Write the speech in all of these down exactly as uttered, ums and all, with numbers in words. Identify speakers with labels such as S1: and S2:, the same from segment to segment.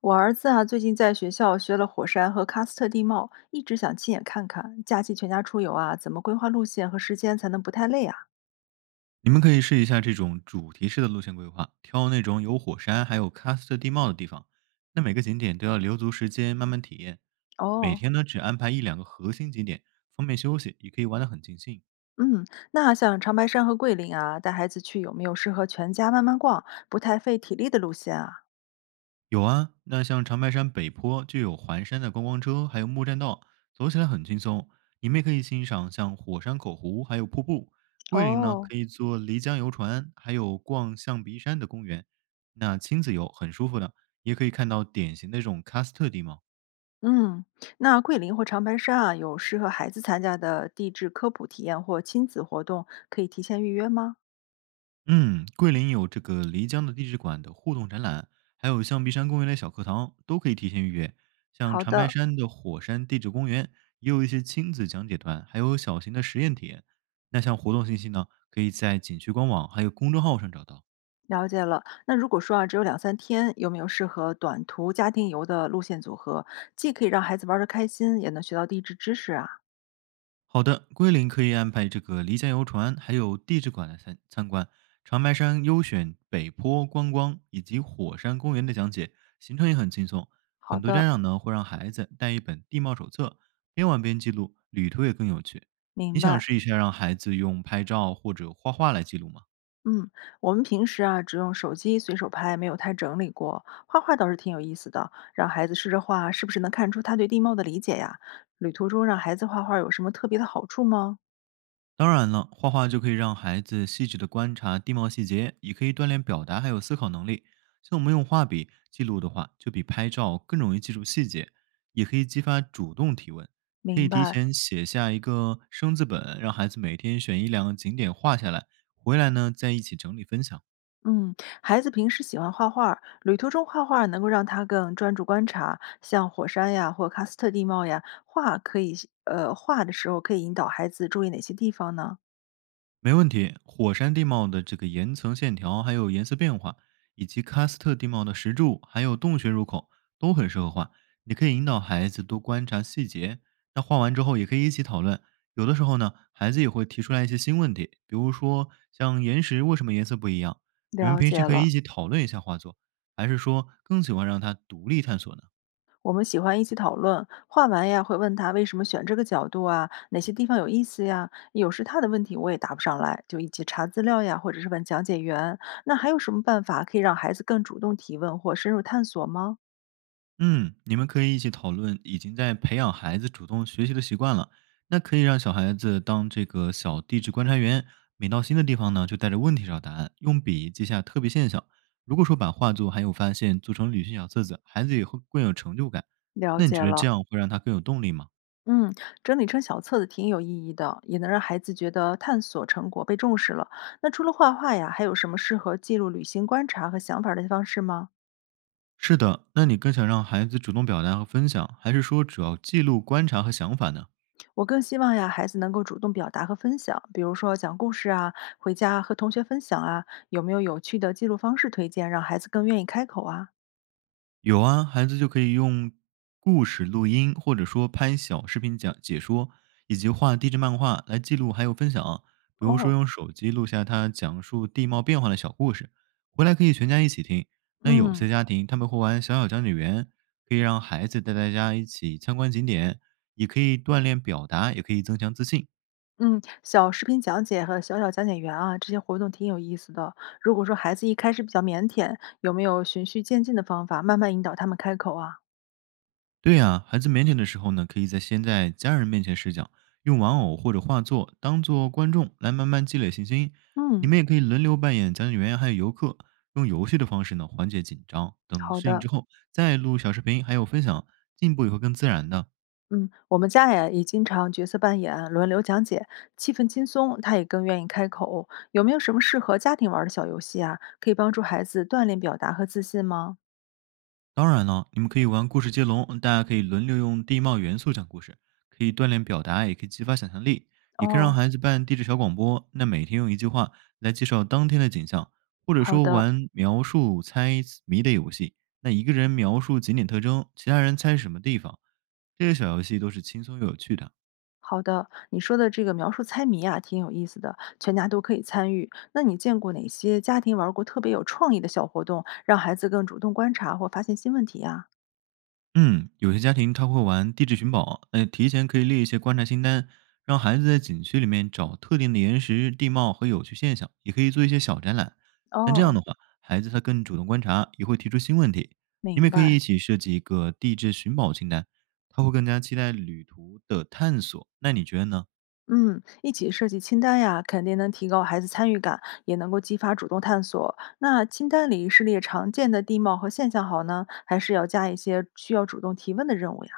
S1: 我儿子啊，最近在学校学了火山和喀斯特地貌，一直想亲眼看看。假期全家出游啊，怎么规划路线和时间才能不太累啊？
S2: 你们可以试一下这种主题式的路线规划，挑那种有火山还有喀斯特地貌的地方。那每个景点都要留足时间慢慢体验，每
S1: 哦。
S2: 天呢只安排一两个核心景点，方便休息，也可以玩得很尽兴。
S1: 嗯。那像长白山和桂林啊，带孩子去有没有适合全家慢慢逛、不太费体力的路线啊？
S2: 有啊，那像长白山北坡就有环山的观光车，还有木栈道，走起来很轻松。你们也可以欣赏像火山口湖，还有瀑布。桂林呢，
S1: 哦。
S2: 可以坐漓江游船，还有逛象鼻山的公园。那亲子游很舒服的，也可以看到典型的这种喀斯特地貌。
S1: 嗯。那桂林或长白山啊，有适合孩子参加的地质科普体验或亲子活动，可以提前预约吗？
S2: 嗯，桂林有这个漓江的地质馆的互动展览，还有象鼻山公园的小课堂，都可以提前预约。像
S1: 好
S2: 长白
S1: 的。
S2: 山的火山地质公园，也有一些亲子讲解团，还有小型的实验体验。那像活动信息呢，可以在景区官网还有公众号上找到。
S1: 了解了。那如果说啊，只有两三天，有没有适合短途家庭游的路线组合？既可以让孩子玩得开心，也能学到地质知识啊？
S2: 好的，桂林可以安排这个离家游船，还有地质馆来参参观。长白山优选北坡观光以及火山公园的讲解，行程也很轻松。
S1: 好
S2: 很多
S1: 的。
S2: 家长呢会让孩子带一本地貌手册，边玩边记录，旅途也更有趣。你
S1: 明
S2: 想
S1: 白。
S2: 试一下让孩子用拍照或者画画来记录吗？
S1: 嗯，我们平时啊，只用手机随手拍，没有太整理过。画画倒是挺有意思的，让孩子试着画，是不是能看出他对地貌的理解呀？旅途中让孩子画画有什么特别的好处吗？
S2: 当然了，画画就可以让孩子细致的观察地貌细节，也可以锻炼表达还有思考能力。像我们用画笔记录的话，就比拍照更容易记住细节，也可以激发主动提问。可
S1: 明
S2: 以提
S1: 白。
S2: 前写下一个生字本，让孩子每天选一两个景点画下来，回来呢再一起整理分享。
S1: 嗯，孩子平时喜欢画画，旅途中画画能够让他更专注观察，像火山呀或喀斯特地貌呀，画可以是呃，画的时候可以引导孩子注意哪些地方呢？
S2: 没问题。火山地貌的这个岩层线条，还有颜色变化，以及喀斯特地貌的石柱，还有洞穴入口，都很适合画。你可以引导孩子多观察细节，那画完之后也可以一起讨论。有的时候呢，孩子也会提出来一些新问题，比如说像岩石为什么颜色不一样？你们
S1: 了
S2: 平时
S1: 解
S2: 可以
S1: 了。
S2: 一起讨论一下画作，还是说更喜欢让他独立探索呢？
S1: 我们喜欢一起讨论，画完呀会问他为什么选这个角度啊，哪些地方有意思呀。有时他的问题我也答不上来，就一起查资料呀，或者是问讲解员。那还有什么办法可以让孩子更主动提问或深入探索吗？
S2: 嗯，你们可以一起讨论已经在培养孩子主动学习的习惯了。那可以让小孩子当这个小地质观察员，每到新的地方呢，就带着问题找答案，用笔记下特别现象。如果说把画作还有发现做成旅行小册子，孩子也会更有成就感。
S1: 了
S2: 那你
S1: 解
S2: 觉得这
S1: 了。
S2: 样会让他更有动力吗？
S1: 嗯，整理成小册子挺有意义的，也能让孩子觉得探索成果被重视了。那除了画画呀，还有什么适合记录旅行观察和想法儿的方式吗？
S2: 是的，那你更想让孩子主动表达和分享，还是说主要记录观察和想法呢？
S1: 我更希望呀，孩子能够主动表达和分享，比如说讲故事啊，回家和同学分享啊，有没有有趣的记录方式推荐，让孩子更愿意开口啊？
S2: 有啊，孩子就可以用故事录音，或者说拍小视频讲解说，以及画地质漫画来记录还有分享。比如说
S1: 哦。
S2: 用手机录下他讲述地貌变化的小故事，回来可以全家一起听。那有
S1: 嗯
S2: 些家庭他们会玩小小讲解员，可以让孩子带大家一起参观景点，也可以锻炼表达，也可以增强自信。
S1: 嗯，小视频讲解和小小讲解员啊，这些活动挺有意思的。如果说孩子一开始比较腼腆，有没有循序渐进的方法，慢慢引导他们开口啊？
S2: 对呀、孩子腼腆的时候呢，可以在先在家人面前试讲，用玩偶或者画作当做观众来慢慢积累信心。你
S1: 嗯。
S2: 们也可以轮流扮演讲解员还有游客，用游戏的方式呢缓解紧张。等
S1: 好
S2: 适应
S1: 的。
S2: 之后，再录小视频还有分享，进步也会更自然的。
S1: 嗯，我们家呀也经常角色扮演，轮流讲解，气氛轻松，他也更愿意开口。有没有什么适合家庭玩儿的小游戏啊？可以帮助孩子锻炼表达和自信吗？
S2: 当然了，你们可以玩故事接龙，大家可以轮流用地貌元素讲故事，可以锻炼表达，也可以激发想象力，也可以让
S1: 哦。
S2: 孩子办地质小广播。那每天用一句话来介绍当天的景象，或者
S1: 好
S2: 说
S1: 的。
S2: 玩描述猜谜的游戏。那一个人描述景点特征，其他人猜是什么地方。这些小游戏都是轻松又有趣的。
S1: 好的。你说的这个描述猜谜啊，挺有意思的，全家都可以参与。那你见过哪些家庭玩过特别有创意的小活动，让孩子更主动观察或发现新问题啊？
S2: 嗯，有些家庭他会玩地质寻宝，呃，提前可以列一些观察清单，让孩子在景区里面找特定的岩石、地貌和有趣现象，也可以做一些小展览。那这样
S1: 哦。
S2: 的话，孩子他更主动观察，也会提出新问题。你们
S1: 明
S2: 也可以一
S1: 白。
S2: 起设计一个地质寻宝清单，他会更加期待旅途的探索。那你觉得呢？
S1: 嗯，一起设计清单呀，肯定能提高孩子参与感，也能够激发主动探索。那清单里是列常见的地貌和现象好呢，还是要加一些需要主动提问的任务呀？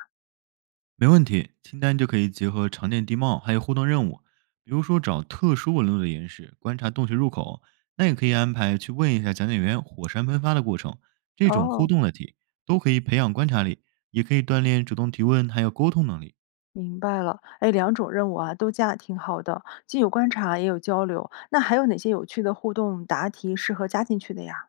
S2: 没问题，清单就可以结合常见地貌，还有互动任务，比如说找特殊纹路的岩石，观察洞穴入口。那也可以安排去问一下讲解员火山喷发的过程，这种互
S1: 哦。
S2: 动的题都可以培养观察力，也可以锻炼主动提问还有沟通能力。
S1: 明白了，哎，两种任务啊都加挺好的，既有观察也有交流。那还有哪些有趣的互动答题适合加进去的呀？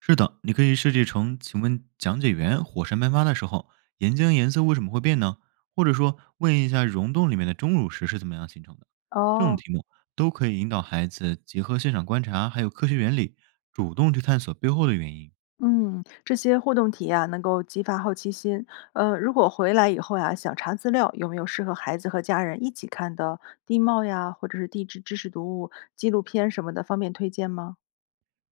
S2: 是的，你可以设计成，请问讲解员火山喷发的时候，岩浆颜色为什么会变呢？或者说问一下溶洞里面的钟乳石是怎么样形成的？这种
S1: 哦。
S2: 题目都可以引导孩子结合现场观察，还有科学原理，主动去探索背后的原因。
S1: 嗯，这些互动题啊，能够激发好奇心。呃，如果回来以后呀、想查资料，有没有适合孩子和家人一起看的地貌呀，或者是地质知识读物、纪录片什么的，方便推荐吗？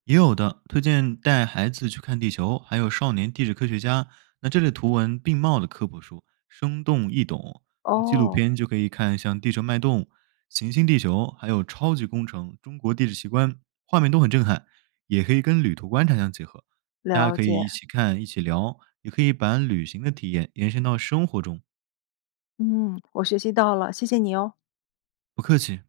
S2: 也有的推荐带孩子去看《地球》，还有《少年地质科学家》。那这类图文并茂的科普书，生动易懂。纪录
S1: 哦。
S2: 片就可以看像《地球脉动》《行星地球》，还有《超级工程》《中国地质奇观》，画面都很震撼。也可以跟旅途观察相结合，大家
S1: 了
S2: 可
S1: 解。
S2: 以一起看，一起聊，也可以把旅行的体验延伸到生活中。
S1: 嗯，我学习到了，谢谢你哦。
S2: 不客气。